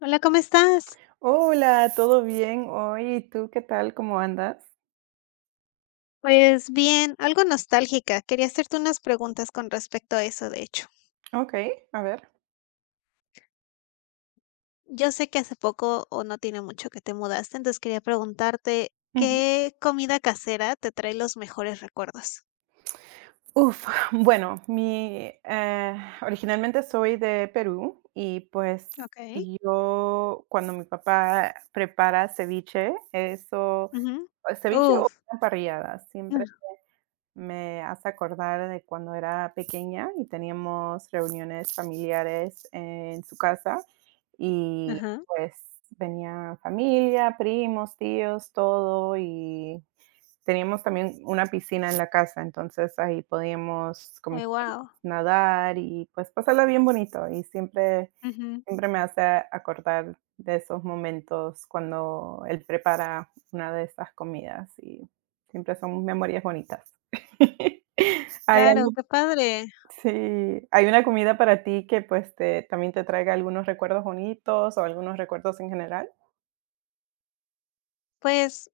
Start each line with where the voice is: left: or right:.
left: Hola, ¿cómo estás?
right: Hola, ¿todo bien hoy? ¿Y tú qué tal? ¿Cómo andas?
left: Pues bien, algo nostálgica. Quería hacerte unas preguntas con respecto a eso, de hecho.
right: Okey, a ver.
left: Yo sé que hace poco o no tiene mucho que te mudaste, entonces quería preguntarte,
right: Ujú.
left: ¿qué comida casera te trae los mejores recuerdos?
right: Uf, bueno, originalmente soy de Perú y, pues,
left: Okey.
right: yo cuando mi papá prepara ceviche, eso,
left: Ujú.
right: o ceviche o
left: Uf.
right: una parrillada, siempre me hace acordar de cuando era pequeña y teníamos reuniones familiares en su casa y,
left: Ajá.
right: pues, venía familia, primos, tíos, todo, y teníamos también una piscina en la casa, entonces ahí podíamos con
left: Ay,
right: mis primos
left: guau.
right: nadar y, pues, pasarla bien bonito. Y siempre
left: Ujú.
right: Siempre me hace acordar de esos momentos cuando él prepara una de esas comidas, y siempre son memorias bonitas. ¿Hay
left: Claro,
right: algo,
left: qué padre.
right: sí, sí, hay una comida para ti que, pues, te también te traiga algunos recuerdos bonitos o algunos recuerdos en general?
left: Pues,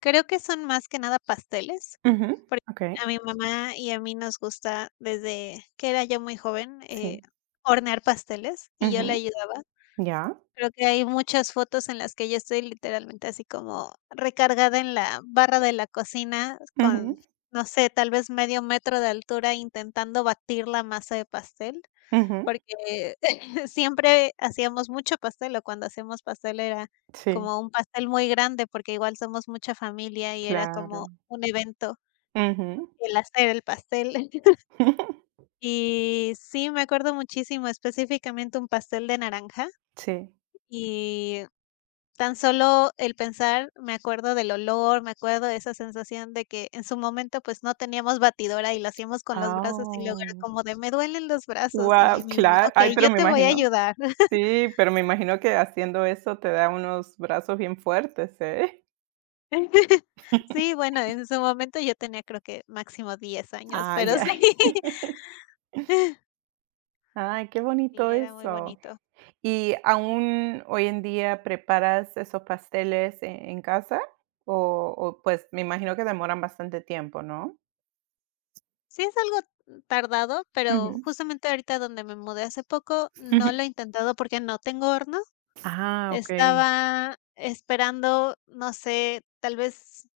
left: creo que son más que nada pasteles,
right: Ujú,
left: porque
right: okey,
left: a mi mamá y a mí nos gusta desde que era yo muy joven,
right: sí.
left: hornear pasteles y yo le
right: Ujú,
left: ayudaba.
right: ya.
left: Creo que hay muchas fotos en las que yo estoy literalmente así como recargada en la barra de la cocina
right: Ujú,
left: con, no sé, tal vez medio metro de altura intentando batir la masa de pastel.
right: ujú.
left: Porque siempre hacíamos mucho pastel, o cuando hacíamos pastel era
right: Sí,
left: como un pastel muy grande, porque igual somos mucha familia y era como
right: claro.
left: un evento
right: Ujú.
left: el hacer el pastel. Y sí, me acuerdo muchísimo, específicamente un pastel de naranja,
right: Sí.
left: y tan solo el pensar, me acuerdo del olor, me acuerdo de esa sensación de que en su momento, pues, no teníamos batidora y lo hacíamos con los
right: Ah,
left: brazos, y luego era
right: oh.
left: como de: "Me duelen los brazos", y
right: Guau,
left: mi mamá:
right: claro, ay,
left: "Okey, yo
right: pero me
left: te voy a
right: imagino.
left: ayudar".
right: Sí, pero me imagino que haciendo eso te da unos brazos bien fuertes, ¿eh?
left: Sí, bueno, en su momento yo tenía creo que máximo 10 años,
right: Ah,
left: pero
right: ya.
left: sí.
right: Ay, qué
left: Sí,
right: bonito
left: era muy
right: eso.
left: bonito.
right: ¿Y aún hoy en día preparas esos pasteles en casa? O, pues, me imagino que demoran bastante tiempo, ¿no?
left: Sí, es algo tardado, pero
right: Ujú,
left: justamente ahorita donde me mudé hace poco, no
right: ujú.
left: lo he intentado porque no tengo horno.
right: Ah, okey,
left: Estaba esperando, no sé, tal vez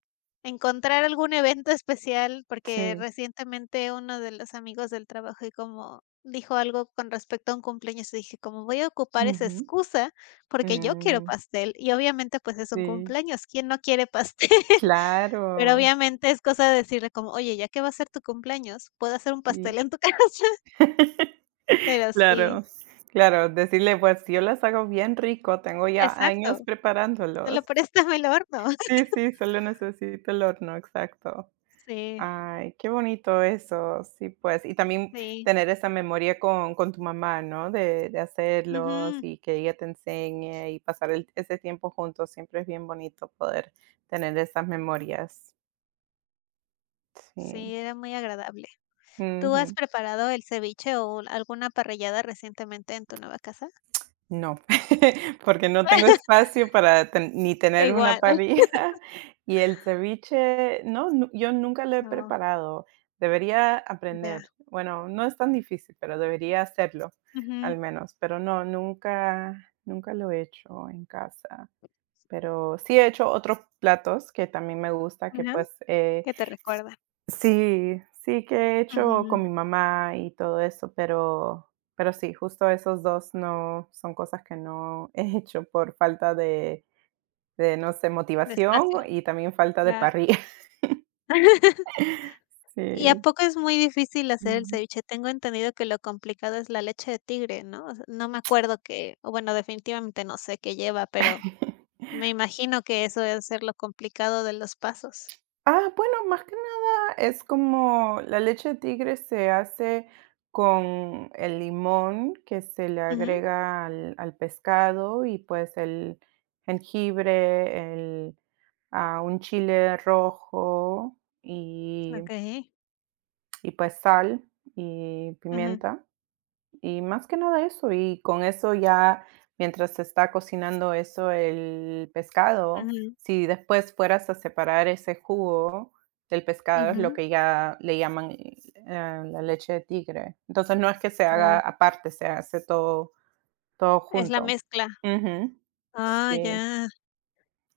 left: encontrar algún evento especial, porque
right: sí.
left: recientemente uno de los amigos del trabajo y como dijo algo con respecto a un cumpleaños, y dije: "Como voy a ocupar esa
right: Ujú.
left: excusa, porque yo quiero
right: Mm,
left: pastel", y obviamente, pues, es un
right: sí,
left: cumpleaños, ¿quién no quiere pastel? Pero
right: claro,
left: obviamente es cosa de decirle como: "Oye, ya que va a ser tu cumpleaños, puedo hacer un
right: sí.
left: pastel en tu casa". Pero sí,
right: Claro, claro, decirle, pues, yo las hago bien rico, tengo ya años
left: exacto, solo
right: preparándolos.
left: préstamelo horno.
right: Sí, sí, solo necesito el horno, exacto.
left: Sí,
right: Ay, qué bonito eso, sí, pues, y también
left: sí.
right: tener esa memoria con tu mamá, ¿no? De hacerlos
left: Ujú.
right: y que ella te enseñe y pasar el ese tiempo juntos, siempre es bien bonito poder tener esas memorias. Sí,
left: Sí, era muy agradable. ¿Tú has preparado el ceviche o alguna parrillada recientemente en tu nueva casa?
right: no, porque no tengo espacio para ten ni tener una
left: Igual.
right: parrilla y el ceviche, no, nu yo nunca lo he
left: No,
right: preparado. Debería
left: ya.
right: aprender. Bueno, no es tan difícil, pero debería hacerlo,
left: Ujú,
right: al menos. Pero no, nunca lo he hecho en casa. Pero sí he hecho otros platos que también me gusta, que,
left: ajá,
right: pues, eh,
left: que te recuerda.
right: Sí, sí que he hecho con
left: Ujú,
right: mi mamá y todo eso, pero sí, justo esos 2 no son cosas que no he hecho por falta de, no sé, motivación,
left: despacio,
right: y también falta de
left: claro.
right: parrilla.
left: ¿Y a
right: Sí.
left: poco es muy difícil hacer el
right: Ujú.
left: ceviche? Tengo entendido que lo complicado es la leche de tigre, ¿no? O sea, no me acuerdo que, o bueno, definitivamente no sé qué lleva, pero me imagino que eso debe ser lo complicado de los pasos.
right: Ah, bueno, más que nada es como la leche de tigre se hace con el limón que se le
left: Ujú,
right: agrega al pescado, y pues el jengibre, un chile rojo y,
left: okey.
right: y pues sal y
left: Ujú,
right: pimienta. Y más que nada eso, y con eso ya, mientras se está cocinando eso, el pescado,
left: ujú,
right: si después fueras a separar ese jugo del pescado, es lo
left: ujú,
right: que ya le llaman la leche de tigre. Entonces, no es que se
left: ya.
right: haga aparte, se hace todo
left: Es la
right: junto.
left: mezcla.
right: Ujú.
left: Ah,
right: Sí,
left: ya.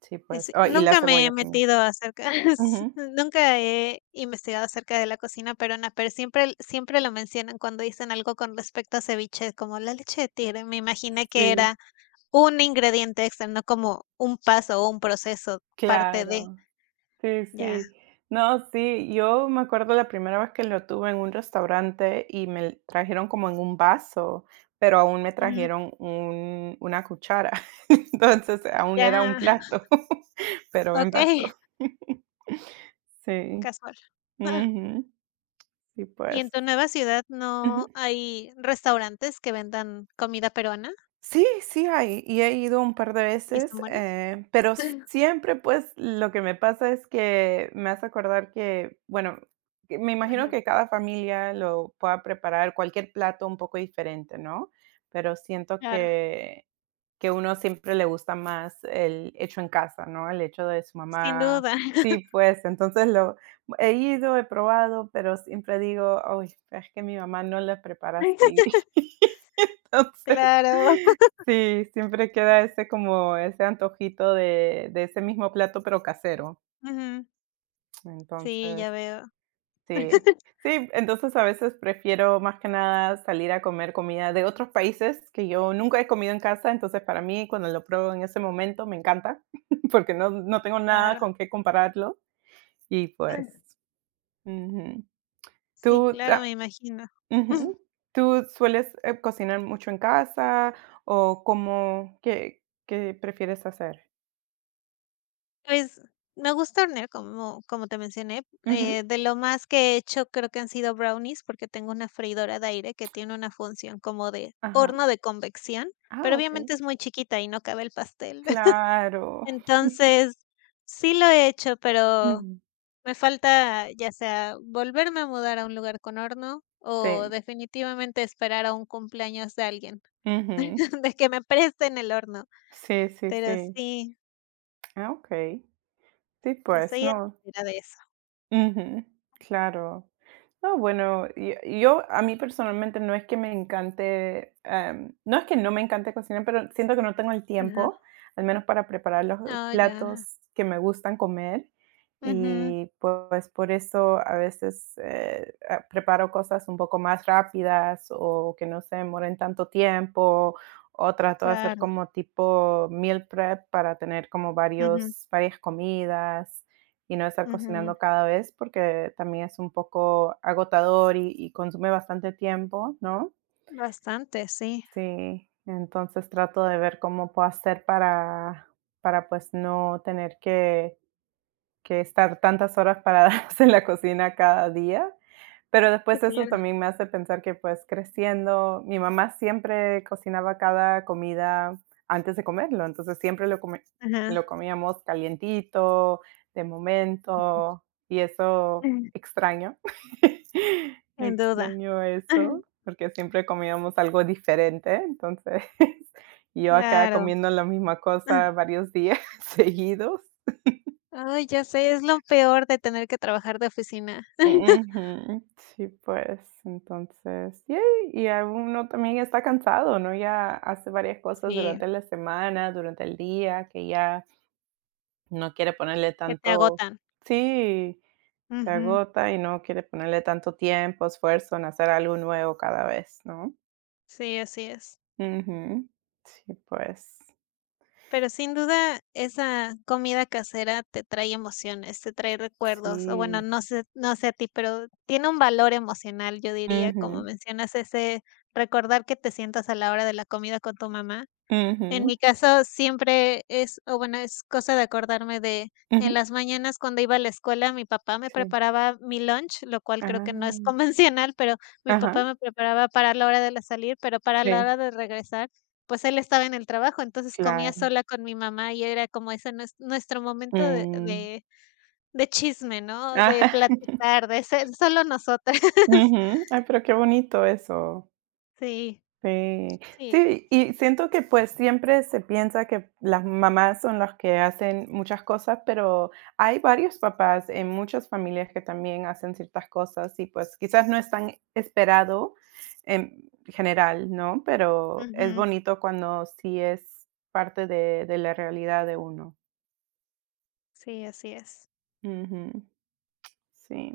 right: sí, pues.
left: Es
right: Oh, y la
left: Nunca me
right: cebolla
left: he
right: también.
left: metido acerca. s
right: Ujú.
left: Nunca he investigado acerca de la cocina peruana, pero siempre siempre lo mencionan cuando dicen algo con respecto a ceviche, como la leche de tigre. Me imaginé que
right: Sí,
left: era un ingrediente extra, no como un paso o un proceso, parte de.
right: claro. Sí,
left: Ya.
right: sí. No, sí, yo me acuerdo la primera vez que lo tuve en un restaurante y me l- trajeron como en un vaso, pero aún me
left: Ujú.
right: trajeron un- una cuchara. Entonces, aún era un
left: Ya.
right: plato, pero en vaso.
left: Okey,
right: Sí.
left: casual. Ah,
right: Ujú, sí,
left: ¿y en
right: pues.
left: tu nueva ciudad no
right: Ujú.
left: hay restaurantes que vendan comida peruana
right: Sí, sí hay, y he ido un par de
left: y están
right: veces,
left: buenos?
right: eh, pero siempre, pues, lo que me pasa es que me hace acordar que, bueno, que me imagino
left: Ujú,
right: que cada familia lo pueda preparar, cualquier plato un poco diferente, ¿no? Pero siento
left: claro.
right: que uno siempre le gusta más el hecho en casa, ¿no? El hecho de su
left: Sin
right: mamá.
left: duda.
right: Sí, pues, entonces lo he ido, he probado, pero siempre digo: "Ay, es que mi mamá no la prepara así". Entonces,
left: Claro.
right: sí, siempre queda ese como ese antojito de ese mismo plato, pero casero.
left: Ujú. Sí,
right: Entonces,
left: ya veo.
right: sí. Sí, entonces a veces prefiero más que nada salir a comer comida de otros países que yo nunca he comido en casa, entonces para mí cuando lo pruebo en ese momento me encanta, porque no tengo nada
left: Claro.
right: con qué compararlo y pues ujú.
left: Sí,
right: ¿Tú
left: claro,
right: ah,
left: me imagino.
right: Ujú. ¿Tú sueles, cocinar mucho en casa o cómo, qué qué prefieres hacer?
left: Pues, me gusta hornear, como te mencioné,
right: Ujú.
left: de lo más que he hecho creo que han sido brownies, porque tengo una freidora de aire que tiene una función como de
right: Ajá.
left: horno de convección,
right: Ah,
left: pero
right: okey.
left: obviamente es muy chiquita y no cabe el pastel.
right: Claro.
left: Entonces, sí lo he hecho, pero
right: Ujú.
left: me falta, ya sea volverme a mudar a un lugar con horno o
right: Sí.
left: definitivamente esperar a un cumpleaños de alguien,
right: Ujú.
left: de que me presten el horno,
right: Sí, sí,
left: pero
right: sí.
left: sí,
right: Ah, okey. Sí, pues,
left: estoy en
right: no.
left: espera de eso.
right: Ujú, claro. No, bueno, y yo a mí personalmente no es que me encante, no es que no me encante cocinar, pero siento que no tengo el
left: Ajá.
right: tiempo, al menos para preparar los
left: Ah, ya.
right: platos que me gustan comer.
left: Ujú,
right: Y pues por eso a veces preparo cosas un poco más rápidas o que no se demoren tanto tiempo, o trato de hacer
left: claro.
right: como tipo meal prep para tener como
left: Ujú,
right: varios varias comidas y no estar
left: ujú.
right: cocinando cada vez, porque también es un poco agotador y consume bastante tiempo, ¿no?
left: Bastante, sí.
right: Sí, entonces trato de ver cómo puedo hacer para, pues, no tener que estar tantas horas paradas en la cocina cada día. Pero
left: Sí,
right: después eso
left: claro.
right: también me hace pensar que pues creciendo, mi mamá siempre cocinaba cada comida antes de comerlo, entonces siempre lo, come- lo
left: Ajá.
right: comíamos calientito, de momento, y eso extraño.
left: Sin duda.
right: Extraño eso, porque siempre comíamos algo diferente, entonces yo acá
left: Claro.
right: comiendo la misma cosa varios días seguidos.
left: Ay, ya sé, es lo peor de tener que trabajar de oficina.
right: Ujú, sí, pues, entonces, yay, y a uno también está cansado, ¿no? Ya hace varias cosas
left: Sí,
right: durante la semana, durante el día, que ya no quiere ponerle
left: que te
right: tanto.
left: agotan.
right: Sí, te
left: Ujú.
right: agota y no quiere ponerle tanto tiempo, esfuerzo en hacer algo nuevo cada vez, ¿no?
left: Sí, así es.
right: Ujú. Sí, pues,
left: Pero sin duda, esa comida casera te trae emociones, te trae recuerdos, o bueno,
right: sí.
left: no sé a ti, pero tiene un valor emocional, yo diría, como
right: Ujú,
left: mencionas, ese recordar que te sientas a la hora de la comida con tu mamá. En
right: ujú,
left: mi caso, siempre es o bueno, es cosa de acordarme de en
right: ujú.
left: las mañanas cuando iba a la escuela, mi papá me
right: Sí.
left: preparaba mi lunch, lo cual creo que no es
right: Ah,
left: convencional, pero mi
right: ajá,
left: papá me preparaba para la hora de la salir, pero para la
right: sí,
left: hora de regresar, pues él estaba en el trabajo, entonces comía
right: claro.
left: sola con mi mamá y era como ese nuestro momento de
right: Mm,
left: de de chisme, ¿no? De
right: ajá.
left: platicar, de ser solo nosotras.
right: Ujú. Ay, pero qué bonito eso.
left: Sí,
right: Sí.
left: sí.
right: Sí, y siento que, pues, siempre se piensa que las mamás son las que hacen muchas cosas, pero hay varios papás en muchas familias que también hacen ciertas cosas y, pues, quizás no es tan esperado en general, ¿no? Pero es
left: Ujú.
right: bonito cuando sí es parte de la realidad de uno.
left: Sí, así es.
right: Ujú. Sí.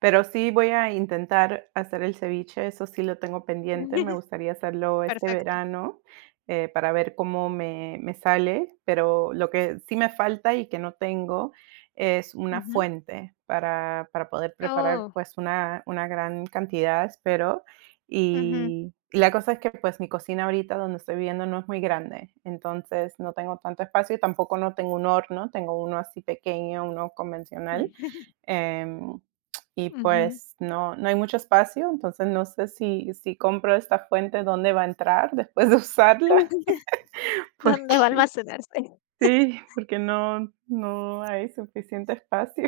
right: Pero sí voy a intentar hacer el ceviche, eso sí lo tengo pendiente, me gustaría hacerlo este
left: Perfecto.
right: verano, para ver cómo me me sale, pero lo que sí me falta y que no tengo es una
left: Ujú.
right: fuente para poder preparar,
left: Oh.
right: pues, una gran cantidad, espero.
left: Ujú.
right: Y la cosa es que, pues, mi cocina ahorita donde estoy viviendo no es muy grande, entonces no tengo tanto espacio y tampoco no tengo un horno, tengo uno así pequeño, uno convencional. Em, y
left: Ujú.
right: pues no, no hay mucho espacio, entonces no sé si, si compro esta fuente, ¿dónde va a entrar después de usarla?
left: ¿Dónde va a
right: Porque
left: almacenarse?
right: sí, porque no, no hay suficiente espacio.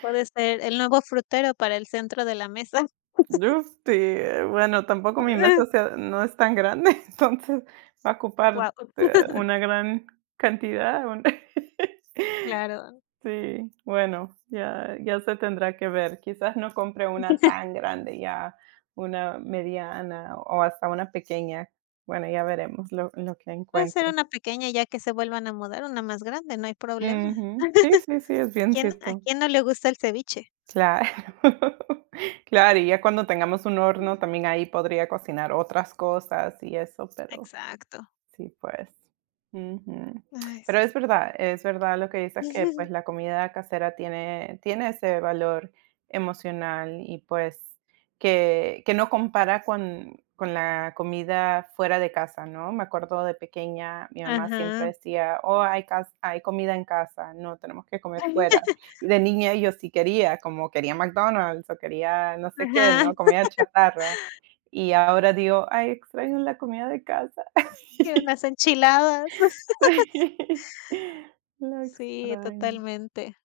left: Puede ser el nuevo frutero para el centro de la mesa.
right: Yo sí, bueno, tampoco mi mesa sea- no es tan grande, entonces va a
left: Wow.
right: ocupar una gran cantidad. Un-
left: Claro.
right: Sí, bueno, ya ya se tendrá que ver. Quizás no compre una tan grande, ya una mediana o hasta una pequeña. Bueno, ya veremos lo que
left: Puede ser
right: encuentre.
left: una pequeña ya que se vuelvan a mudar, una más grande, no hay problema.
right: Ujú. Sí, sí, sí, es bien
left: ¿Quién a
right: cierto.
left: quién no le gusta el ceviche?
right: Claro. Claro, y ya cuando tengamos un horno, también ahí podría cocinar otras cosas y eso, pero
left: Exacto.
right: sí, pues. Ujú.
left: Ay,
right: Pero
left: sí.
right: es verdad lo que dices que, pues, la comida casera tiene tiene ese valor emocional y, pues, que no compara con la comida fuera de casa, ¿no? Me acuerdo de pequeña, mi mamá siempre
left: Ajá.
right: decía: "Oh, hay cas hay comida en casa, no tenemos que comer fuera". Y de niña yo sí quería, como quería McDonald's o quería no sé qué, ¿no?
left: Ajá.
right: Comida chatarra. Y ahora digo: "Ay, extraño la comida de casa".
left: Quiero unas enchiladas.
right: Sí, lo
left: Sí,
right: extraño.
left: totalmente.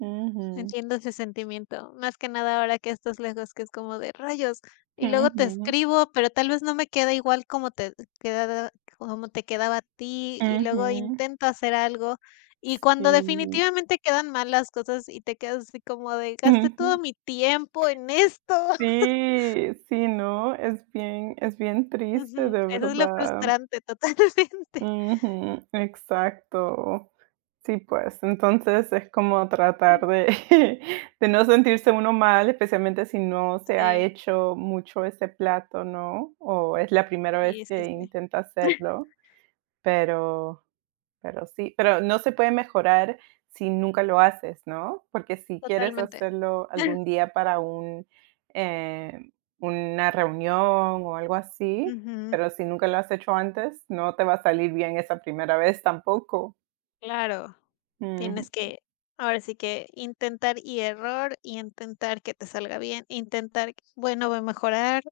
right: Ujú,
left: Entiendo ese sentimiento, más que nada ahora que estás lejos, que es como de rayos, y luego te
right: ujú,
left: escribo, pero tal vez no me queda igual quedaba, como te quedaba a ti, y luego
right: ujú,
left: intento hacer algo, y
right: sí,
left: cuando definitivamente quedan mal las cosas y te quedas así como de gasté
right: ujú.
left: todo mi tiempo en esto.
right: Sí, sí, no, es bien triste,
left: Ujú,
right: de
left: eso es lo
right: verdad.
left: frustrante totalmente.
right: Ujú, exacto. Sí, pues, entonces es como tratar de de no sentirse uno mal, especialmente si no se ha
left: Sí,
right: hecho mucho ese plato, ¿no? O es la primera vez
left: sí, sí,
right: que
left: sí,
right: intenta hacerlo, pero Pero sí, pero no se puede mejorar si nunca lo haces, ¿no? Porque si quieres
left: totalmente.
right: hacerlo algún día para eh, una reunión o algo así,
left: Ujú,
right: pero si nunca lo has hecho antes, no te va a salir bien esa primera vez tampoco.
left: claro.
right: Ujú.
left: Tienes que, ahora sí que intentar y error, y intentar que te salga bien, intentar, bueno, voy a mejorar,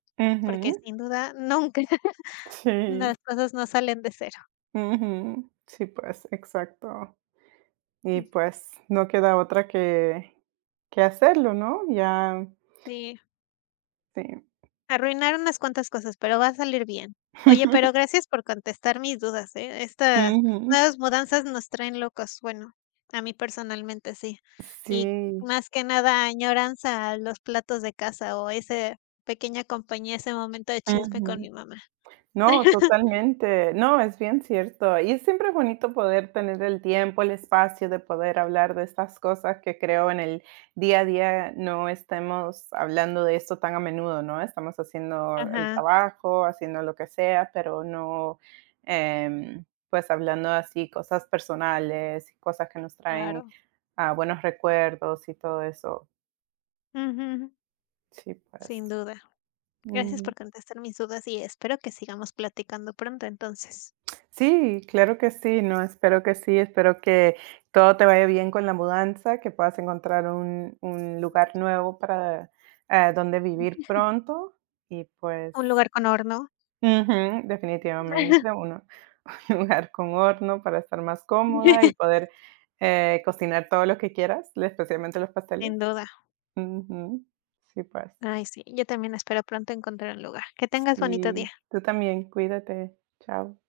left: porque
right: Ujú.
left: sin duda nunca
right: Sí.
left: las cosas no salen de cero.
right: Ujú. Sí, pues, exacto. Y, pues, no queda otra que hacerlo, ¿no? Ya,
left: Sí,
right: sí.
left: arruinar unas cuantas cosas, pero va a salir bien. Oye, pero gracias por contestar mis dudas, ¿eh? Estas
right: Ujú.
left: nuevas mudanzas nos traen locos, bueno, a mí personalmente sí. Y
right: Sí.
left: más que nada añoranza a los platos de casa o esa pequeña compañía, ese momento de chisme con
right: Ujú.
left: mi mamá.
right: No, totalmente. No, es bien cierto. Y siempre es bonito poder tener el tiempo, el espacio de poder hablar de estas cosas que creo en el día a día no estemos hablando de esto tan a menudo, ¿no? Estamos haciendo el
left: Ajá,
right: trabajo, haciendo lo que sea, pero no, em, pues hablando así cosas personales y cosas que nos traen
left: claro.
right: ah, buenos recuerdos y todo eso.
left: Ujú,
right: Sí,
left: sin
right: pues.
left: duda. Gracias por contestar mis dudas y espero que sigamos platicando pronto entonces.
right: Sí, claro que sí, no, espero que sí, espero que todo te vaya bien con la mudanza, que puedas encontrar un lugar nuevo para donde vivir
left: Ujú.
right: pronto y pues
left: Un lugar con horno.
right: ujú, definitivamente uno, un lugar con horno para estar más cómoda y poder cocinar todo lo que quieras, especialmente los pasteles.
left: Sin duda.
right: Ujú, sí, pues,
left: Ay, sí, yo también espero pronto encontrar un lugar. Que tengas bonito día.
right: sí, tú también, cuídate, chao.